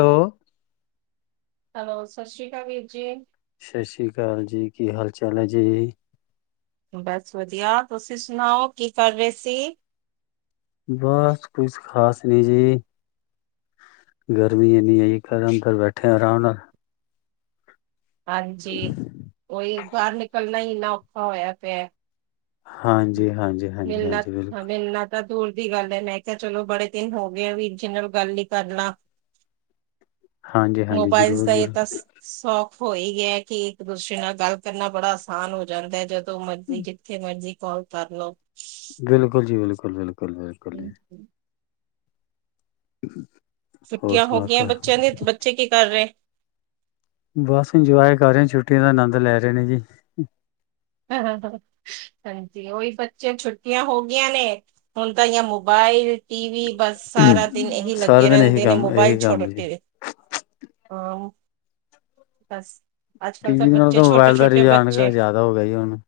Hello hello, Sat Sri ਅਕਾਲ ਵੀਰ ਜੀ। ਸਤਿ ਸ਼੍ਰੀ ਅਕਾਲ ਜੀ, ਕੀ ਹਾਲ ਚਾਲ ਹੈ ਜੀ? ਬਸ ਵਧੀਆ, ਤੁਸੀਂ ਸੁਣਾਓ ਕੀ ਕਰ ਰਹੇ ਸੀ? ਬਸ, ਕੁਛ ਖ਼ਾਸ ਨਈ ਜੀ। ਗਰਮੀ ਇੰਨੀ ਐ ਈ ਜੀ, ਘਰ ਅੰਦਰ ਬੈਠੇ ਆਰਾਮ ਨਾਲ ਹਾਂਜੀ, ਉਹੀ ਬਾਹਰ ਨਿਕਲਣਾ ਹੀ ਇੰਨਾ, ਔਖਾ ਹੋਇਆ ਪਿਆ ਹਾਂਜੀ ਹਾਂਜੀ ਹਾਂਜੀ ਮਿਲਨਾ ਹਾਂਜੀ ਹਾਂ ਬਿਲਕੁਲ ਮਿਲਨਾ ਤਾਂ ਦੂਰ ਦੀ ਗੱਲ ਹੈ, ਮੈਂ ਕਿਹਾ ਚਲੋ ਬੜੇ ਦਿਨ ਹੋ ਗਏ ਵੀਰ ਜੀ ਨਾਲ, ਗੱਲ ਹੀ ਕਰਲਾਂ ਹਾਂਜੀ ਹਾਂਜੀ ਮੋਬਾਈਲਸ ਜ਼ਰੂਰ ਦਾ, ਇਹ ਜ਼ਰੂਰ ਦਸ, ਸੌਖ ਹੋ ਹੀ ਗਿਆ ਕਿ, ਇੱਕ- ਦੂਸਰੇ ਨਾਲ ਗੱਲ ਕਰਨਾ ਬੜਾ, ਆਸਾਨ ਹੋ ਜਾਂਦਾ ਜਦੋਂ ਜਦੋ ਮਰਜੀ, ਜਿੱਥੇ ਮਰਜੀ ਕਾਲ ਕਰਲੋ ਬਿਲਕੁਲ ਜੀ, ਬਿਲਕੁਲ, ਬਿਲਕੁਲ, ਬਿਲਕੁਲ ਜੀ ਹਮ। ਹਮ [inaudible] ਛੁੱਟੀਆਂ, ਹੋ ਗਈਆਂ ਬੱਚਿਆਂ ਦੀ, ਬੱਚੇ ਕੀ ਕਰ ਰਹੇ ਬਸ ਇੰਜੋਏ ਕਰ ਰਹੇ ਐ, ਛੁੱਟੀਆਂ ਦਾ ਆਨੰਦ ਲੈ ਰਹੇ ਨੇ ਜੀ ਹਾਂ, ਹਾਂ-ਹਾਂ ਹਾਂਜੀ, ਉਹੀ ਬੱਚਿਆਂ ਛੁੱਟੀਆਂ ਹੋ ਗਈਆਂ ਨੇ, ਹੁਣ ਤਾਂ ਯ ਮੋਬਾਇਲ, ਟੀ ਵੀ ਬਸ ਸਾਰਾ ਦਿਨ, ਇਹੀ ਸਾਰਾ ਲੱਗੇ ਦਿਨ ਇਹੀ ਰਹਿੰਦੇ ਨੇ ਕੰਮ ਮੋਬਾਇਲ ਇਹੀ ਛੋਡ ਕੰਮ ਜੀ ਤੇ ਹਾਂ। ਬਸ। ਟੀ ਕੱਲ੍ਹ ਵੀ ਦੇ ਨਾਲ ਬੱਚੇ ਤਾਂ ਛੋਟੇ ਮੋਬਾਇਲ ਦਾ ਛੋਟੇ ਰਿਜ਼ ਆਣ, ਬੱਚੇ ਜ਼ਿਆਦਾ ਹੋ ਗਿਆ ਜੀ ਹੁਣ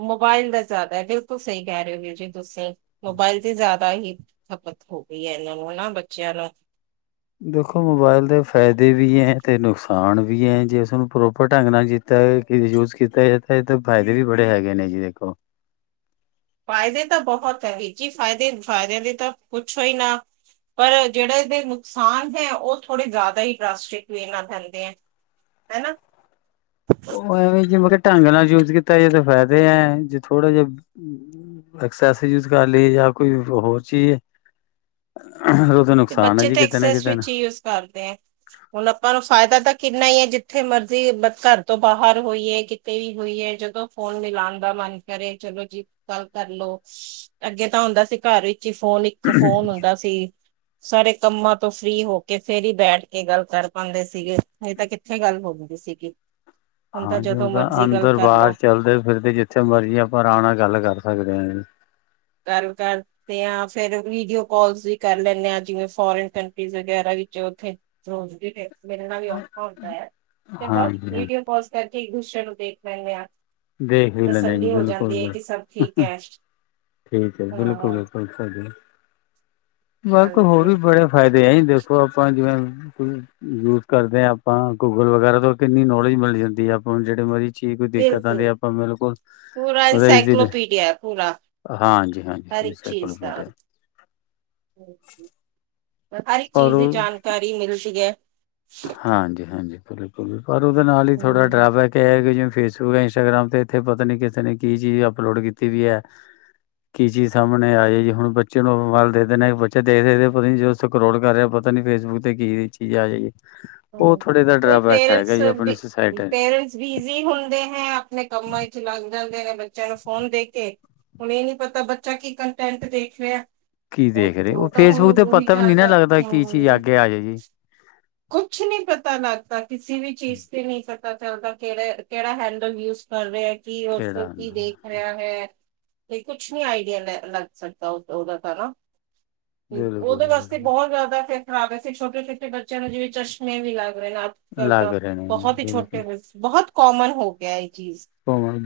ਮੋਬਾਇਲ ਦਾ ਜ਼ਿਆਦਾ ਹੈ, ਬਿਲਕੁਲ ਸਹੀ ਕਹਿ ਰਹੇ ਹੋ ਜੀ ਤੁਸੀਂ ਮੋਬਾਇਲ ਦੀ ਜ਼ਿਆਦਾ ਹੀ, ਖਪਤ ਹੋ ਗਈ ਹੈ, ਇਹਨਾਂ ਨੂੰ ਹਨ ਬੱਚਿਆਂ ਦਾ ਦੇਖੋ, ਮੋਬਾਇਲ ਦੇ ਫਾਇਦੇ ਵੀ ਹੈ, ਤੇ ਨੁਕਸਾਨ ਵੀ ਹੈ, ਜੇ ਉਸਨੂੰ ਪ੍ਰੋਪਰ ਢੰਗ ਨਾਲ ਜਿੱ ਤਾਂ ਕਿਤੇ ਯੂਜ ਕੀਤਾ ਜਾਦਾ ਇਹ ਤਾਂ ਫ਼ਾਇਦੇ ਵੀ, ਬੜੇ ਹੈਗੇ ਨੇ ਜੀ ਦੇਖੋ ਫਾਇਦੇ, ਤਾਂ ਬਹੁਤ ਹੈ ਵੀ ਜੀ, ਫਾਇਦੇ -ਫਾਇਦੇਿਆਂ ਦੇ, ਤਾਂ ਕੁੱਛੋ ਹੀ ਨਾ ਪਰ ਜਿਹੜੇ, ਇਹਦੇ ਨੁਕਸਾਨ ਹੈ ਉਹ ਥੋੜੇ ਜ਼ਿਆਦਾ ਹੀ, ਰਾਸਟਿਕ ਵ ਨਾਲ ਪੈਦੇ ਐ ਹੈਨਾ ਉਹ ਐਵੇਂ, ਜਿਵੇਂ ਢੰਗ ਨਾਲ ਯੂਜ ਕੀਤਾ ਜਾਂਏ ਤਾਂ ਫਾਇਦੇ ਆ ਜੇ ਥੋੜੇ ਜਿਹੇ ਐਕਸੈਸ, ਯੂਜ ਕਰ ਲਈਏ, ਜਾਂ ਕੋਈ ਹੋਰ ਚੀਜ਼ ਤੇ ਨੁਕਸਾਨ ਹੈ ਬੱਚੇ ਜੀ ਤਾਂ ਕਿਤੇ ਨਾ ਐਕਸੈਸ ਕਿਤੇ ਨਾ ਵਿਚ, ਹੀ ਯੂਜ ਕਰਦੇ ਆ ਹੁਨ ਆਪਾਂ ਨੂੰ, ਫਾਏਦਾ ਤਾਂ ਕਿੰਨਾ ਈ ਐ, ਜਿੱਥੇ ਮਰਜੀ ਘਰ ਤੋਂ ਬਾਰ ਹੋਈਏ। ਕਿਤੇ ਵੀ ਹੋਈਐ ਜਦੋਂ ਫੋਨ ਮਿਲਾਨ ਦਾ ਮਨ ਕਰੇ ਚਲੋ ਜੀ ਗੱਲ ਕਰਲੋ। ਅੱਗੇ ਤਾਂ ਹੁੰਦਾ ਸੀ, ਘਰ ਵਿੱਚ ਈ ਫੋਨ, ਇੱਕ ਫੋਨ ਹੁੰਦਾ ਸੀ। ਸਾਰੇ ਕੰਮਾਂ ਤੋਂ ਫ੍ਰੀ ਹੋ ਕੇ, ਫੇਰ ਈ ਬੈਠ ਕੇ ਗੱਲ ਕਰ ਪਾਂਦੇ ਸੀਗੇ, ਨਈਂ ਤਾਂ ਕਿੱ ਥੇ, ਗੱਲ ਹੋੰਦੀ ਸੀਗੀ। ਹੁਣ ਹਾਂਜੀ, ਜਦੋਂ ਹੁਨ ਤਾਂ ਮਰਜ਼ੀ ਗੱਲ ਅੰਦਰ- ਕਰਲੋ ਬਾਰ, ਚਲਦੇ -ਫਿਰਦੇ ਜਿੱਥੇ ਮਰਜੀ ਆਪਾਂ ਰਾਮ ਨਾਲ ਗੱਲ ਕਰ ਸਕਦੇ ਆਂ। ਘਰੋਂ, ਘਾਰ ਤੇ, ਆ ਫੇਰ ਵੀਡੀਓ ਕਾੱਲਸ ਵੀ ਕਰ ਲੈਂਨੇ ਆਂ, ਜਿਵੇਂ ਫੋਰਨ ਕੰਟਰੀਸ ਵਗੈਰਾ ਵਿੱਚ ਓਥੇ [unintelligible] ਮੇਰੇ ਨਾਲ ਵੀ, ਔਖਾ ਹੁੰਦਾ ਐ ਤੇ ਬਸ ਹਾਂਜੀ ਹਾਂ ਵੀਡੀਓ ਕੋੱਲਸ ਕਰਕੇ ਇੱਕ ਦੂਸਰੇ ਨੂੰ ਦੇਖ ਲੈਂਨੇ ਆਂ। ਦੇਖ ਈ ਲੈਂਨੇ, ਠੀਕ ਬਿਲਕੁਲ-ਬਿਲਕੁਲ। ਹੈ ਠੀਕ ਐ ਹਾਂ ਬਿਲਕੁਲ [unintelligible] [unintelligible] ਹਾਂਜੀ ਹੋਰ ਵੀ ਬੜੇ ਫਾਏਦੇ ਆਂ ਦੇਖੋ ਆਪਾਂ ਜਿਵੇਂ ਯੂਜ ਕਰਦੇ ਆਂ ਆਪਾਂ, ਗੂਗਲ ਵਗੈਰਾ ਤੋਂ ਕਿੰਨੀ ਨੋਲੇਜ ਮਿਲ ਜਾਂਦੀ ਐ ਆਪਾਂ ਨੂੰ ਜੇਹੜੇ ਮਰਜ਼ੀ ਚੀਜ਼ ਦਿੱਕਤ ਆਂਦੀ ਐ ਬਿਲਕੁਲ ਆਪਾਂ ਬਿਲਕੁਲ ਪੂਰਾ [unintelligible] ਇਨਸਾਈਕਲੋਪੀਡੀਆ ਹੈ ਪੂਰਾ ਹਾਂਜੀ- ਹਾਂਜੀ, ਹਰ ਹਾਂਜੀ ਇੱਕ ਬਿਲਕੁਲ ਚੀਜ਼ ਦਾ ਬੇਟੇ ਹਰ ਇੱਕ ਔਰ ਚੀਜ਼ ਦੀ ਜਾਨਕਾਰੀ ਮਿਲਦੀ ਐ। ਹਾਂਜੀ-ਹਾਂਜੀ ਬਿਲਕੁਲ ਪਰ ਓਦੇ ਨਾਲ ਈ ਥੋੜਾ ਡਰਾਬੈਕ ਕੀ ਐ ਜਿਵੇਂ ਫੇਸਬੁੱਕ, ਇੰਸਟਾਗ੍ਰਾਮ ਤੇ ਏਥੇ ਪਤਾ ਨੀ ਕਿਸੇ ਨੇ ਕੀ ਚੀਜ਼ ਅਪਲੋਡ ਕੀਤੀ ਵੀ ਐ। ਕੀ ਚੀਜ਼ ਸਾਮਨੇ ਆ ਜਾਏ ਜੀ ਹੁਨ ਬੱਚੇ ਨੂੰ ਮੋਬਾਈਲ ਦੇ ਦਿੰਨੇ [unintelligible] ਸਕਰੋਲ ਕਰ ਰੇਆ, ਪਤਾ ਨੀਂ ਫੇਸਬੁੱਕ ਤੇ ਕੇੜੀ ਚੀਜ ਆ ਜਾਏ। ਓ ਹੂੰ, ਥੋੜੇ ਜੋਆ ਡਰਾ ਉਹੀ ਬੈਕ ਹੈਗਾ ਪੇਰੈਂਟਸ ਜੀ, ਵੀ ਆਪਨੀ ਸੁਸਾਏਟੀ ਪੇਰੈਂਟਸ ਬਿਜ਼ੀ ਹੁੰਦੇ ਹੈ, ਆਪਨੇ ਕੰਮਾਂ ਵਿੱਚ ਲੱਗ ਜਾਂਦੇ ਨੇ, ਬੱਚੇਆਂ ਨੂੰ ਫੋਨ ਦੇ ਕੇ। ਹੁਨ ਏ ਨੀਂ ਪਤਾ ਬੱਚਾ ਕੀ ਕੰਟੈਕਟ ਦੇਖ ਰੇਆ। ਕੀ, ਦੇਖ ਰਏ, ਓ ਫੇਸਬੁੱਕ ਤੇ ਪਤਾ ਵੀ ਨੀਂ ਨਾ ਜਾਣਦਾ ਲੱਗਦਾ ਕੀ ਚੀਜ ਹਾਂ ਆਗੇ ਆ ਜੇ ਜੀ। ਕੁਛ ਨੀਂ ਪਤਾ ਲੱਗਦਾ, ਕਿਸੀ ਵੀ ਚੀਜ਼ ਤੇ ਨੀਂ ਪਤਾ ਚੱਲਦਾ ਕੇਹੜੇ, ਕੇਹੜਾ ਹੈਂਡਲ ਯੂਸ ਕਰ ਰੇਆ, ਕਿ ਓਸ ਕਿਹੜਾ ਕੀ ਦੇਖ ਹੈ, ਤੇ ਕੁਛ ਨਈਂ ਆਈਡੀਆ ਲੈ ਲੱਗ ਸਕਦਾ, ਓਦਾ ਤਾਂ ਨਾ ਬਿਲਕੁਲ ਓਦੇ ਜੀ ਵਾਸਤੇ ਬਿਲਕੁਲ ਬਹੁਤ ਜਾਦਾ ਫੇ ਖਰਾਬ ਐ ਛੋਟੇ- ਛੋਟੇ ਬੱਚੇਆਂ ਨੂੰ ਜਿਵੇਂ ਚਸ਼ਮੇ ਵੀ ਲੱਗ ਰੇ ਆ ਲੱਗ ਤਾਂ ਰਹੇ ਨੇ ਜੀ ਬਹੁਤ ਹੀ ਛੋਟੇ ਬਿਲਕੁਲ ਬ ਸਿ ਬਹੁਤ ਕੋਮਨ ਹੋ ਗੇਆ ਏਹ ਚੀਜ਼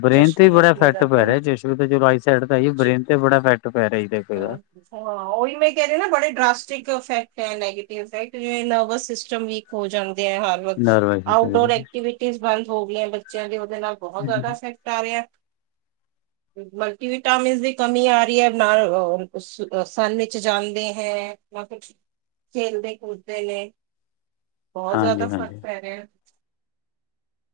ਬਰੇਨ ਤੇ ਚਸ਼ਮੇ ਈ, ਬੜਾ ਚਸ਼ਮੇ ਅਫੈਕਟ ਦਾ ਪੈ ਤਾਂ ਨਾ ਰੇਆ, ਚਸ਼ਮੇ ਤੇ ਚਲੋ ਆਈਸੈਡ ਤਾਂ ਹੈਈ ਈ। ਜੀ ਬ੍ਰੇਨ ਤੇ ਬੜਾ ਆਫੈਕਟ ਪੈ ਰੇਅ ਜੀ ਤੇ ਹਾਂ ਫੇਰ ਹਾਂ, ਓਈ ਮੈ ਕੇਹ ਰਏ ਨਾ, ਬੜੇ ਡਰਾਸਟਿਕ ਅਫੈਕਟ ਐ ਨੈਗੇਟਵ ਅਫੈਕਟ ਜਿਵੇਂ ਸਿਸਟਮ ਵੀਕ ਹੋ ਜਾਂਦੇ ਹਰ ਰੋਜ਼, ਨਰਵ ਆਊਟਡੋਰ ਐਕਟਿਵ ਸ, ਬੰਦ ਹੋ ਗਈਆਂ ਬੱਚੇਆਂ ਦੇ ਓਦੇ ਨਾਲ ਬਹੁਤ ਜਾਦਾ ਅਫੈਕਟ ਆ ਰੇਆਂ ਮਲਟੀਵਿਟਾਮਿਨ ਦੀ ਕਮੀ ਆ ਰਈ ਐ। ਨਾਲ ਸਨ ਵਿੱਚ ਜਾਂਦੇ ਹੈ ਖੇਲਦੇ- ਕੂਦਦੇ ਨੇ ਬੌਤ ਜਾਦਾ ਹਾਂਜੀ ਫ਼ਰਕ ਹਾਂਜੀ ਪੈ ਰੇਆ।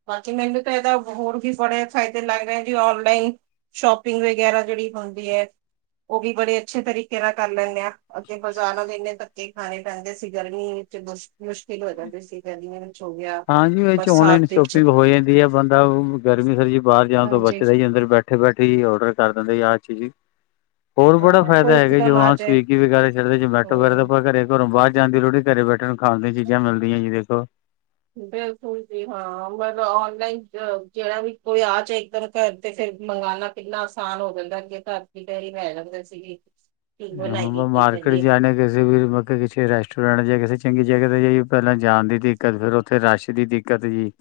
ਬਾਕੀ ਮੈਨੂੰ ਤਾਂ ਇਦਾ ਹੋਰ ਵੀ ਬੜੇ ਫਾਈਦੇ ਲੱਗ ਰੇ ਐਂ ਜੀ ਓਨਲਾਈਨ। ਸ਼ੋਪਿੰਗ ਵਗੈਰਾ ਜੇਹੜੀ ਹੁੰਦੀ ਐ ਓ ਵੀ ਬੜੇ ਅੱਛੇ ਤਰੀਕੇ ਨਾਲ ਕਰ ਲੈਂਨੇ ਆ। ਤੇ ਬਜਾਰਾਂ ਇੰਨੇ ਧੱਕੇ ਖਾਣੇ ਪੈਂਦੇ ਸੀ। ਗਰਮੀ ਵਿੱਚ ਮੁਸ਼ ਮੁਸ਼ਕਲ ਹੋ ਜਾਂਦੀ ਸੀ। ਗਰਮੀਆਂ ਵਿੱਚ ਹੋ ਗਿਆ ਹਾਂਜੀ ਵਿੱਚ ' ਓਨਲਾਈਨ ਬਰਸਾਤ ਵਿੱਚ ਸ਼ੋਪਿੰਗ ਹੋ ਜਾਂਦੀ ਐ। ਬੰਦਾ ਗਰਮੀ, ਸਰਦੀ ਬਾਰ ਜਾਣ ਤੋਂ ਹਾਂਜੀ ਬਚਦਾ ਅੰਦਰ ਬੈ ਬੈਠੇ -ਬੈਠੇ ਈ, ਔਰਡਰ ਕਰ ਦੇਂਦੇ ਆ ਚੀਜ ਹੋਰ ਬੜਾ ਹਾਂ ਫਾਏਦਾ ਕੋਈ ਹੈਗਾ ਜੋ ਇਕਦਮ ਆ ਜਵਾਕ ਜਾਏ ਸਵੀਗੀ ਵਗੈਰਾ ਚੜਦੇ ਜਮੈਟੋ ਵਗੈਰਾ ਹਮ ਆਪਾਂ ਘਰੇ ਘਰੋਂ ਬਾਰ ਜਾ ਦੀ ਲੋੜ ਨੀਂ, ਘਰੇ ਬੈਠਣ ਨੂੰ ਖਾਣ ਦੀਆਂ ਚੀਜ਼ਾਂ ਮਿਲਦੀਆਂ ਜੀ ਦੇਖੋ। ਬਿਲਕੁਲ ਜੀ ਹਾਂ ਮਤਲ ਓਨਲਾਈਨ ਜੇਹੜਾ ਵੀ ਕੋਈ ਆ ਚੇ ਇੱਕਦਮ ਕਰ ਤੇ ਫੇਰ ਮੰਗਵਾਉਣਾ। ਕਿੰਨਾ ਆਸਾਨ ਹੋ ਜਾਂਦਾ ਕਿ ਘਰ ਤੀ ਤੇ ਹੀ ਲੈ ਜਾਂਦੇ ਸੀਗੇ ਕੀ ਹੁਨ ਮੈਂ ਬਣਾਈਏ ਕੀ ਮਾਰਕੀਟ ਕਰੀਏ ਜਾਨੈ ਕਿਸੀ ਵੀ ਕੀਮਤ ਵਿਚ। ਰੈਸਟੋਰੈਂਟ ਜਾਂ ਕਿਸੇ ਚੰਗੀ ਜਗ੍ਹਾ ਤੇ ਜਾਇਏ, ਪੈਲਾਂ ਜਾਨ ਦੀ ਦਿੱਕਤ ਫੇਰ ਉੱਥੇ ਰਾਸ਼ ਦੀ ਦਿੱਕਤ ਜੀ।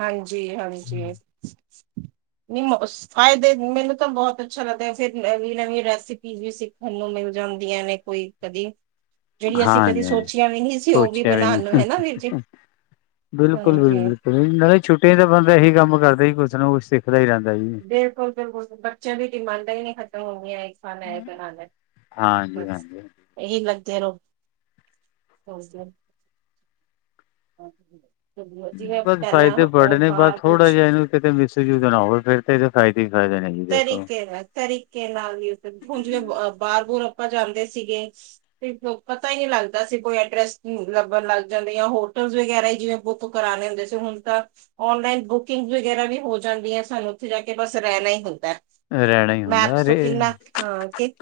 ਹਾਂਜੀ-ਹਾਂਜੀ ਨਈ ਫਾਇਦੇ, ਮੈਨੂੰ ਤਾਂ ਬੋਤ ਅੱਛਾ ਲੱਗਦਾ ਫੇਰ ਨਵੀਂ-ਨਵੀਂ ਰੈਸਿਪੀ ਵੀ ਸਿੱਖਣ ਨੂੰ ਮਿਲ ਜਾਂਦੀਆਂ ਨੇ ਕੋਈ ਕਦੀ ਜੇੜੀ ਅਸੀਂ ਕਦੀ ਹਾਂਜੀ ਹਾਂਜੀ ਸੋਚੀਆਂ ਵੀ ਨੀ ਸੀ ਉ ਵੀ ਬਨਾਨ ਨੂੰ, ਹੇਨਾ ਵੀਰ ਜੀ। ਹਾਂਜੀ। ਬਿਲਕੁਲ-ਬਿਲਕੁੁਲ ਨਾਲੇ ਛੁੱਟੀਆਂ ਚ ਬੰਦਾ ਐਹੀ ਕੰਮ ਕਰਦਾ ਸੀ ਕੁਛ ਨੂੰ ਕੁਛ ਸਿੱਖਦਾ ਈ ਰੈਂਦਾ ਸੀ। ਬਿਲਕੁਲ-ਬਿਲਕੁਲ ਬੱਚਿਆਂ ਦੀ ਡਿਮਾਂਡਾਂ ਈ ਨੀ ਖਤਮ ਹੁੰਦਿਆ ਹੈਗੀ। ਖਾਨੈ ਏ ਬਨਾਨਾ ਏ ਹਾਂਜੀ ਬਸ। ਹਾਂਜੀ ਏਹੀ ਲੱਗਦੇ ਰੋ, ਰੋਜ ਦਾ। ਹਾਂਜੀ। ਬਸ ਫਾਇਦੇ ਬੜੇ ਨੇ ਬਸ ਬਾਹਰ ਥੋੜਾ ਕੁਛ ਜਿਆ ਇਨੂੰ ਕਿਤੇ ਮਿਸਯੂਜ ਨਾ ਹੋਵੇ ਫੇਰ ਤਾਂ ਇਦੇ ਫਾਇਦੇ ਈ ਫਾਇਦੇ ਨੇ। ਜੀ ਦੇਖੋ। ਤਰੀਕੇ ਨਾਲ-ਤਰੀਕੇ ਨਾਲ ਯੁਜ਼, ਹੁਨ ਜਿਵੇ ਬਾਰ ਬੂਰ ਆਪਾ ਜਾਦੇ ਸੀਗੇ- ਤੇ ਪਤਾ ਈ ਨੀ ਲਗਦਾ ਸੀ ਕੋਈ ਐਡਰੈਸ ਲਭਣ ਲਗ ਜਾਦੇ ਯਾਂ ਹੋਟਲ ਵਗੈਰਾ ਜਿਵੇ- ਬੁੱਕ ਕਰਾਨੇ ਹੁੰਦੇ ਸੀ ਹੁਨ ਤਾਂ ਔਨਲਾਈਨ ਬੁਕਿੰਗ ਵਗੈਰਾ ਵੀ ਹੋ ਜਾਦੀ ਏਂ, ਸਾਨੂੰ ਉੱਥੇ ਜਾ ਕੇ ਬਸ ਰੈਨਾ ਈ ਹੁੰਦੈ। ਰਹਿਣਾ ਹੀ ਹੁੰਦਾ ਮੈਂਪਸ ਰੇ ਕਿਨਾ, ਹਾਂ ਕਿ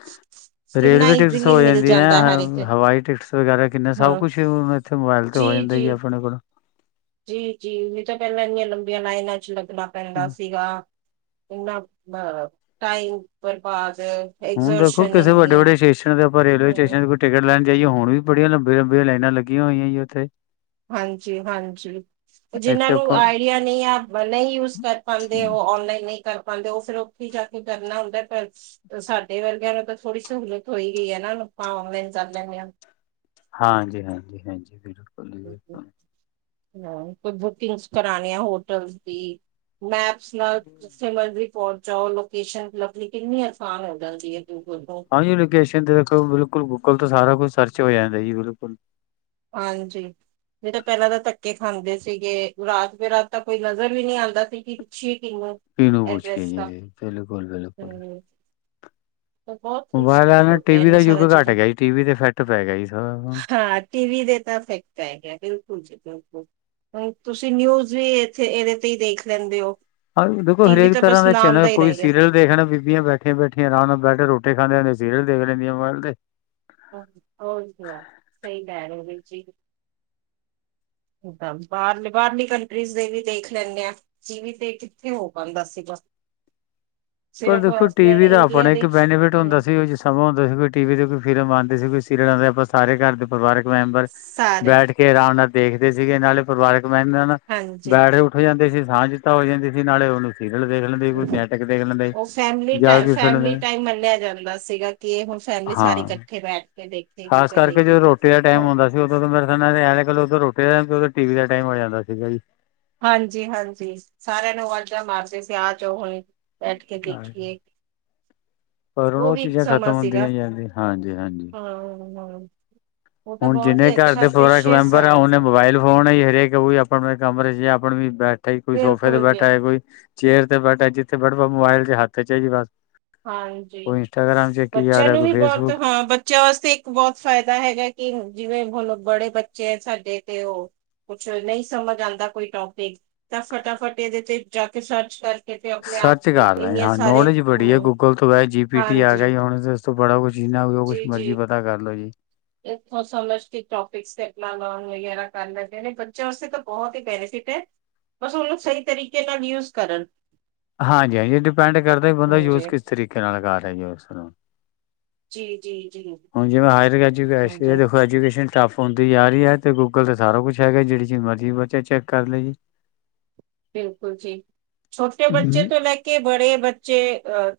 ਕਿੰਨਾ ਰੇਲਵੇ ਟਿਕਟਸ ਈਜ਼ੀਲੀ ਹੋ ਮਿਲ ਜਾਂਦਾ ਹਰ ਇੱਕ ਜਾਦੀਆਂ, ਹਵਾਈ ਟਿਕਟਸ ਵਗੈਰਾ ਕਿਨਾ ਸਭ ਹਾਂ ਕੁਛ ਇਥੇ ਮੋਬਾਇਲ 'ਤੇ ਹੋ ਜਾਦਾ ਜੀ ਆਪਣੇ ਕੋਲ। ਜੀ-ਜੀ ਨਈ ਤਾਂ ਪੈਲਾ ਇਨੀਆਂ ਲੰਬੀਆਂ ਲਾਈਨਾ 'ਚ ਲਗਨਾ ਪੈਂਦਾ ਸੀਗਾ। ਇਨਾ ਬ ਟਾਈਮ ਬਰਬਾਦ ਹੁਨ ਦੇਖੋ ਐਗਜ਼ਰਸ਼ਨ ਕਿਸੇ ਵੱਡੇ- ਇੰਨੀ ਵੱਡੇ ਸਟੇਸ਼ਨ ਤੇ ਆਪਾ ਰੇਲਵੇ ਹੂੰ ਸਟੇਸ਼ਨ ਟਿਕਟ ਲੈਨ ਜਾਈਏ ਹੁਨ ਵੀ ਬੜੀਆਂ ਲੰਬੀਆਂ- ਲੰਬੀਆਂ ਲਾਈਨਾ ਲੱਗੀਆਂ ਹੋਈਆਂ ਜੀ ਉਥੇ। ਹਾਂਜੀ-ਹਾਂਜੀ। ਜਿਨਾ ਇੱਥੇ ਨੂੰ ਆਪਾਂ ਆਈਡੀਆ ਨਈ ਆ ਨਈ ਯੂਜ ਕਰ ਪਾਂਦੇ ਉਹ ਔਨਲਾਈਨ ਨਈ ਕਰ ਪਾਂਦੇ ਉ ਫੇਰ ਉਥੇ ਜਾ ਕੇ ਕਰਨਾ ਹੁੰਦੈ ਪਰ ਸਾਡੇ ਵਰਗਿਆਂ ਨੂੰ ਤਾਂ ਥੋੜੀ ਸਹੂਲਤ ਹੋਈ ਗਈ ਏ ਨਾ ਆਪਾ ਔਨਲਾਈਨ ਕਰ ਲੈਦੇ ਹਾਂ। ਹਾਂਜੀ-ਹਾਂਜੀ-ਹਾਂਜੀ ਬਿਲ ਹਾਂ ਕੋਈ ਬੁਕਿੰਗਸ ਕਰਾਨੇ ਆ ਹੋਟਲਸ ਦੀ ਮੈਪ- ਉਸ ਨਾਲ ਜਿਥੇ ਮਰਜ਼ੀ ਪੋਂਚ ਜਾਓ, ਲੋਕੇਸ਼ਨ ਲਬਨੀ ਕਿਨੀ ਆਸਾਨ ਹੋ ਜਾਦੀ ਏ ਦੂਰ ਤੋ। ਹਾਂਜੀ ਲੋਕੇਸ਼ਨ ਤੇ ਦੇਖੋ ਬਿਲਕੁਲ ਗੂਗਲ ਤੋ ਸਾਰਾ ਕੁਛ ਸਰਚ ਹੋ ਜਾਂਦਾ ਜੀ ਬਿਲਕੁਲ। ਹਾਂਜੀ। ਨਈ ਤੇ ਪੈਲਾਂ ਤਾਂ ਧੱਕੇ ਖਾਂਦੇ ਸੀਗੇ, ਰਾਤ ਬੇ ਰਾਤ ਤਾਂ ਕੋਈ ਨਜਰ ਵੀ ਨੀ ਆਂਦਾ ਸੀ ਕਿ ਪੁੱਛੀਏ ਕਿਨੂੰ। ਕਿਨੂੰ ਪੁੱਛ ਕੇ ਐਡਰੈਸ ਆਈਏ ਦਾ ਜੀ ਬਿਲਕੁਲ-ਬਿਲਕੁਲ। ਹੂੰ। ਬਹੁਤ ਕੁਛ ਮੋਬਾਇਲ ਆਨ ਸੋਚ ਹੋ ਨਾਲ ਗਿਆ ਟੀ ਵੀ ਦਾ ਇਹਨਾਂ ਯੁੱਗ ਸਾਰਾ ਘੱਟ ਚੀਜ਼ਾਂ ਗਿਆ ਜੀ, ਟੀ ਤੇ ਇਫੈਕਟ ਪੈ ਗਿਆ ਸਾਰਾ ਹੁਨ। ਟੀ ਵੀ ਦੇ ਤਾਂ ਫੈਕਟ ਪੈਗਿਆ ਬਿਲਕੁਲ ਜੀ ਬਿ ਲਕੁਲ, ਤੁਸੀ ਨਿਊਜ ਵੀ ਏਥੇ ਏਦੇ ਤੇ ਈ ਦੇਖ ਲੈਂਦੇ ਉ। ਹਾਂ ਦੇਖੋ ਹਰੇਕ ਤਰ੍ਹਾਂ ਦਾ ਚੈਨਲ ਕੋਈ ਗਿਆ ਸੀਰੀਅਲ ਦੇਖਨਾ ਬੀਬੀਆਂ ਬੈਠੀਆਂ- ਬੈਠੀਆਂ ਅਰਾਮ ਨਾਲ ਬੈਠ ਕੇ ਰੋਟੀ ਖਾਂਦੇ-ਖਾਂਦੇ ਹੁੰਦੇ ਸੀਰੀਲ ਦੇਖ ਲੈਦੀਆਂ ਮੋਬਾਇਲ ਤੇ। ਹੋਰ ਕਿਆ ਸਈ ਕੈ ਰਏ ੳ ਵੀਰ ਜੀ। ਦ ਬਾਰਲੇ ਬਾਰਲੀ ਕੰਟਰੀਜ਼ ਦੇ ਵੀ ਦੇਖ ਲੈਨੇ ਆ। ਟੀ ਵੀ ਤੇ ਕਿੱਥੇ ਹੋ ਪਾਂਦਾ ਸੀਗਾ। ਪਰ ਸਿਰਫ ਦੇਖੋ ਟੀ ਆਪਣੇ ਵੀ ਦਾ ਇੰਡੀਆ ਆਪਣਾ ਇਕ ਦੇ ਬੈਨੀਫਿਟ ਹੁੰਦਾ ਹਮ ਸੀ ਉ ਜਿ- ਸਮਾਂ ਹੂਂਦਾ ਸੀ। ਕੋਈ ਟੀ ਵੀ ਕੋਈ ਫਿਲਮ ਆਂਦੀ ਸੀ, ਸੀਰੀਅਲ ਆਦੇ ਆਪਾ ਸਾਰੇ ਘਰ ਦੇ ਪਰਿਵਾਰਕ ਮੈਬਰ ਸਾਰੇ ਬੈਠ ਕੇ ਆਰਾਮ ਨਾਲ ਦੇਖਦੇ ਸੀਗੇ ਨਾਲੇ ਪਰਿਵਾਰਕ ਮੈਬਰਾ ਨਾਲ ਹਾਂਜੀ ਬੈਠ ਕੇ- ਉਠ ਜਾਦੇ ਸੀ ਸਾਂਝਤਾ ਹੋ ਜਾਦੀ ਸੀ ਨਾਲੇ ਉਹਨੂੰ ਸੀਰੀਅਲ ਦੇਖ ਲੈਂਦੇ ਈ ਕੋਈ ਨਾਟਕ ਦੇਖ ਲੈਦਾ ਈ। ਫੈਮਲੀ ਟੈ ਫੈਮਿਲੀ ਟੈਮ ਮੰਨਿਆ ਜਾਂਦਾ ਸੀਗਾ ਕਿ ਹੁਣ ਫੈਮਿਲੀ ਸਾਰੇ ਹਾਂ। ਕਠੇ ਬੈਂਣ ਖਾਸ ਕਰਕੇ ਜਦੋ ਰੋਟੀ ਦਾ ਟੈਮ ਹੁੰਦਾ। ਉਦੋ ਮੇਰੇ ਸਮੇ ਉਧਰ ਰੋਟੀ ਦਾ ਟੈਮ ਤੇ ਉਧਰ ਟੀ ਵੀ ਦਾ ਟੈਮ ਹੋ ਜਾਦਾ ਸੀਗਾ ਜੀ। ਹਾਂਜੀ-ਹਾਂਜੀ ਸਾਰਿਆਂ ਨੂੰ ਵਾਜਾ ਮਾਰਦੇ ਸੀ ਆ ਜਾਓ ਹੁਣ ਬੈਠ ਕੇ ਜੀ। ਦੇਖੀਏ। ਪਰ ਹੁਣ ਓ ਉਹ ਵੀ ਇਕ ਚੀਜ਼ਾਂ ਖਤਮ ਸਮਾਂ ਸੀਗਾ ਹੁੰਦੀਆਂ ਜਾਂਦੀ ਹਾਂਜੀ ਹਾਂਜੀ ਹਾਂ-ਹਾਂ। ਉਹ ਤਾਂ ਹੁਣ ਬਹੁਤ ਜਿਨੇ ਹੀ ਘਰ ਦੇ ਅੱਛਾ ਪਰਿਵਾਰਕ ਪ੍ਰੇਸ਼ੀਅਸ ਮੈਂਬਰ ਆ ਸਮਾਂ ਸੀ ਉਨੇ ਮੋਬਾਇਲ ਫੋਨ ਈ ਹਰੇਕ ਈ ਆਪਣੇ ਕਮਰੇ 'ਚ ਆਪਣੇ ਵੀ ਬੈਠਾ ਕੋਈ ਸੋਫੇ ਤੇ ਬਿਲਕੁਲ ਜੀ ਬੈਠਾ ਕੋਈ ਚੇਅਰ ਤੇ ਬੈਠਾ ਜਿਥੇ ਬੈਠ ਮੋਬਾਇਲ ਹੱਥ 'ਚ ਜੀ ਬਸ ਹਾਂਜੀ ਕੋਈ ਇੰਸਟਾਗ੍ਰਾਮ 'ਚ ਕੀ ਆ ਬੱਚਿਆਂ ਰਿਹਾ ਨੂੰ ਕੋਈ ਵੀ ਬੋਤ ਫੇਸਬੁੱਕ ਹਾਂ ਬ ਚਿਆਂ ਅਸਤੇ ਇਕ ਬੋਤ ਫਾਇਦਾ ਹੈਗਾ ਕਿ ਜਿਵੇ ਬੜੇ ਬੱਚੇ ਐ ਸਾਡੇ ਤੇ ਓ ਕੁਛ ਨਈ ਸਮਝ ਆਂਦਾ ਕੋਈ ਟੋਪਿਕ ਤਾਂ ਫਟਾਫਟ ਇਦੇ ਤੇ ਜਾ ਕੇ ਸਰਚ ਕਰ। ਕਿਤੇ ਆਪਣੇ ਆਪ ਇੰਨੇ ਸਾਰੇ ਬੜੀਆ ਹੂੰ ਗੂਗਲ ਤੋਂ ਬ ਜੀ ਪੀ ਟੀ ਆ ਗਿਆ ਹਾਂਜੀ ਜੀ ਹੁਣ ਉਸ ਤੋਂ ਬੜਾ ਕੁਝ ਇਨਾ ਕੁਛ ਮਰਜੀ ਪਤਾ ਕਰਲੋ ਜੀ। ਥ ਸਮਝਤੀ ਟੋਪਿਕਸ ਟੈਕ ਵਗੈਰਾ ਕਰਨਾ ਗੇ ਬੱਚਿਆਂ ਆਸਤੇ ਤਾਂ ਬੋਤ ਹੀ ਬੈਨੀਫਿਟ ਏ ਬਸ ਉਨੂੰ ਸਈ ਤਰੀਕੇ ਨਾਲ ਯੂਜ ਕਰਨ। ਹਾਂਜੀ-ਹਾਂਜੀ ਡਿਪੈਂਡ ਕਰਦਾ ਬੰਦਾ ਹਾਂਜੀ ਯੂਜ ਕਿਸ ਤਰੀਕੇ ਨਾਲ ਕਰ ਰਿਆ ਯੂਜ ਉਸਨੂੰ ਜੀ-ਜੀ-ਜੀ। ਹੁਣ ਜਿਵੇਂ ਹਾਇਰ ਐਜੂਕੇਸ਼ ਦੇਖੋ ਐਜੂਕੇਸ਼ਨ ਟੱਫ ਹੁੰਦੀ ਜਾ ਰਈ ਐ ਤੇ ਗੂਗਲ ਤੇ ਸਾਰਾ ਕੁਛ ਹੈਗਾ ਜੇੜੀ ਜਿ ਮਰਜ਼ੀ ਬੱਚਾ ਚੈੱਕ ਕਰ ਲੈ ਜੀ। ਬਿਲਕੁਲ ਜੀ ਛੋਟੇ ਬੱਚੇ ਹੂੰ। ਤੋਂ ਲੈ ਕੇ ਕਿ ਬੜੇ ਬੱਚੇ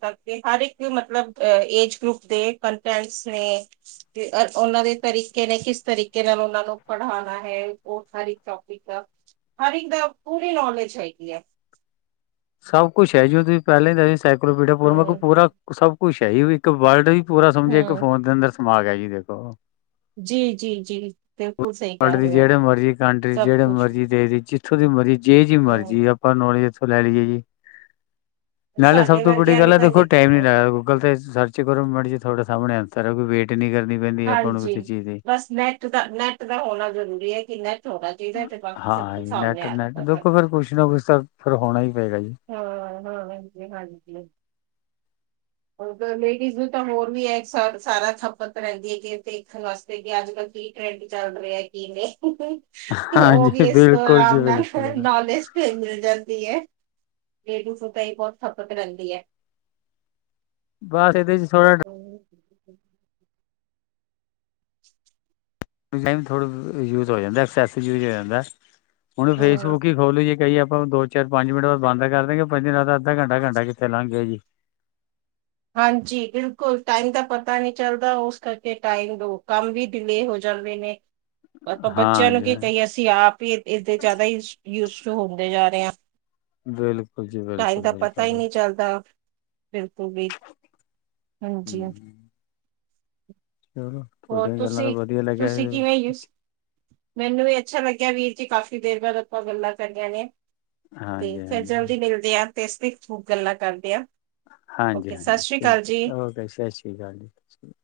ਤ ਹਰ ਇੱਕ ਮਤਲਬ ਏਜ ਗਰੁੱਪ ਦੇ ਕੰਟੈਂਟਸ ਨੇ। ਤੇ ਉਨਾਂ ਦੇ ਤਰੀਕੇ ਨੇ ਕਿਸ ਤਰੀਕੇ ਨਾਲ ਉਨਾਂ ਨੂੰ ਪੜ੍ਹਾਣਾ ਹੈ ਓ ਸਾਰੀ ਟੋਪਿਕ ਹਰ ਇੱਕ ਦਾ ਪੂਰੀ ਨੌਲੇਜ ਹੈਗੀ ਹੈ। ਸਭ ਕੁਛ ਹੈ ਜੀ ਤੁਸੀਂ ਪੈਲਾਂ ਸਾਈਕਲੋਪੀਡੀਰਾ ਮਤਲ ਹੂੰ ਪੂਰਾ ਸਭ ਕੁਛ ਹੈ ਜੀ ਇੱਕ ਵਰਲਡ ਪੂਰਾ ਸਮਝੇ ਇੱਕ ਹੂੰ ਫੋਨ ਦੇ ਅੰਦਰ ਸਮਾ ਗਿਆ ਜੀ ਦੇਖੋ ਜੀ ਜੀ ਜੀ ਬਿਲਕੁਲ ਸਹੀ ਵਰਲਡ ਕਹਿ ਦੀ ਰਹੇ ਹੋ ਜੇੜੇ ਮਰਜੀ ਕੰਟਰੀ ਸਭ ਜੇੜੇ ਕੁਛ ਮਰਜੀ ਦੇਸ਼ 'ਚ ਇੱਥੋਂ ਦੀ ਮਰਜ਼ੀ ਜੇ ਜਿ ਮਰਜ਼ੀ ਹਾਂ, ਆਪਾਂ ਨੌਲੇਜ ਇੱਥੋਂ ਲੈ ਲਈਏ ਜੀ। ਨਾਲੇ ਸਭ ਸਾਡੇ ਤੋਂ ਵੱਡੀ ਵਰਗਿਆਂ ਗੱਲ ਨੂੰ ਏ ਤਾਂ ਦੇਖੋ ਟੈਮ ਨੀ ਲੱਗਦਾ ਗੂਗਲ ਤੇ ਸਰਚ ਕਰੋ ਮਿੰਟ ਜੀ ਤੁਹਾਡੇ ਸਾਹਮਣੇ ਆ ਸਾਰਾ ਕੋਈ ਵੇਟ ਨੀ ਕਰਨੀ ਪੈਂਦੀ ਆਪਾਂ ਨੂੰ ਹਾਂਜੀ ਕਿਸੇ ਚੀਜ਼ ਦੀ ਬਸ ਨੈੱਟ ਦਾ ਨੈੱਟ ਦਾ ਹੋਣਾ ਜ਼ਰੂਰੀ ਹੈ ਕਿ ਨੈੱਟ ਹੋਣਾ ਚਾਹੀਦਾ ਤੇ ਬਾਕੀ ਸਭ ਹਾਂ ਕੁਛ ਸਾਹਮਣੇ ਆ ਨੈਟ-ਨੈਟ ਜਾਂਦਾ ਦੇਖੋ ਤੁਹਾਡੇ ਫਿਰ ਕੁਛ ਨਾ ਕੁਛ ਤਾਂ ਫਿਰ ਹੋਣਾ ਈ ਪਏਗਾ ਜੀ। ਹਾਂ-ਹਾਂ ਜੀ ਹਾਂਜੀ। ਲੇਡੀਜ਼ ਨੂੰ ਤਾਂ ਹੋਰ ਵੀ ਐ ਸ ਸਾਰਾ ਸਪਤ ਰੈਂਦੀ ਐ ਕਿ ਦੇਖਣ ਵਾਸਤੇ ਸੀਗੇ ਅੱਜ ਕੱਲ ਕੀ ਟਰੈਂਡ ਚੱਲ ਰਿਆ ਕੀ ਨਈ ਓ ਹਾਂਜੀ ਵੀ ਐਸ ਬਿਲਕੁਲ ਜੀ ਆਰਾਮ ਨਾਲ ਬਿਲਕੁਲ ਨਲੇਜ ਮਿਲ ਜਾਂਦੀ ਐ ਰੇਡੂ ਫੂ ਤਾਂ ਇਹ ਬਹੁਤ ਖਪਤ ਰੈਂਦੀ ਏ। ਬਸ ਇਦੇ 'ਚ ਥੋੜ੍ਹਾ ਹੈਲੋ ਟੈਮ ਥੋੜ੍ਹਾ ਯੂਜ ਹੋ ਜਾਂਦਾ ਐਕਸੈਸ ਯੂਜ ਹੋ ਜਾਂਦਾ। ਹੁਣ ਹਾਂ ਫੇਸਬੁੱਕ ਹੀ ਖੋਲੀ ਜੀ ਕਈ ਏ ਆਪਾਂ ਦੋ ਚਾਰ ਪੰਜ ਮਿੰਟ ਬਾਦ ਕਰ ਦੇਂਗੇ ਪੰਜ ਦਿਨਾਂ ਦਾ ਅੱਧਾ ਘੰਟਾ-ਘੰਟਾ ਕਿਥੇ ਲੰਘ ਗਿਆ ਜੀ। ਹਾਂਜੀ ਬਿਲਕੁਲ ਟਾਈਮ ਦਾ ਪਤਾ ਨਈ ਚੱਲਦਾ ਉਸ ਕਰਕੇ ਟਾਈਮ ਦੋ ਕੰਮ ਵੀ ਡਿਲੇ ਹੋ ਜਾਂਦੇ ਨੇ। [inaudible] ਆਪਾਂ ਬੱਚਿਆਂ ਨੂੰ ਹਾਂਜੀ ਕੀ ਹਾਂ ਕਹੀਏ ਅਸੀਂ ਆਪ ਹੀ ਇਸਦੇ ਜਾਦਾ ਯੂਜ ਹੁੰਦੇ ਜਾ ਰਏ ਆਂ। ਬਿਲਕੁਲ ਜੀ ਟਾਈਮ ਬਿਲਕੁਲ ਦਾ ਪਤਾ ਹੀ ਬਿਲਕੁਲ ਨਈ ਚੱਲਦਾ ਬਿਲਕੁ ਵੀ ਹਾਂਜੀ ਹਾਂ ਹੂੰ ਚਲੋ ਹੋਰ ਤੁਹਾਡੀਆਂ ਗੱਲਾਂ ਤਾਂ ਤੁਸੀਂ ਵਧੀਆ ਲੱਗਿਆ ਤੁਸੀਂ ਕਿਵੇਂ ਯੂਸ ਮੈਨੂੰ ਵੀ ਅੱਛਾ ਲੱਗਿਆ ਵੀਰ ਜੀ, ਕਾਫ਼ੀ ਦੇਰ ਬਾਅਦ ਆਪਾਂ ਗੱਲਾਂ ਕਰੀਆਂ ਨੇ ਤੇ ਹਾਂਜੀ ਫਿਰ ਹਾਂਜੀ ਜਲਦੀ ਮਿਲਦੇ ਆ, ਤੇ ਇਸ ਖੂਬ ਗੱਲਾਂ ਕਰਦੇ ਆ ਹਾਂਜੀ ਓਕੇ ਸਤਿ -ਹਾਂਜੀ ਸ੍ਰੀ ਅਕਾਲ ਜੀ ਠੀਕ ਓਕੇ ਸਤਿ ਸ਼੍ਰੀ ਅਕਾਲ ਜੀ ਸਤਿ ਸ਼੍ਰੀ ਅਕਾਲ।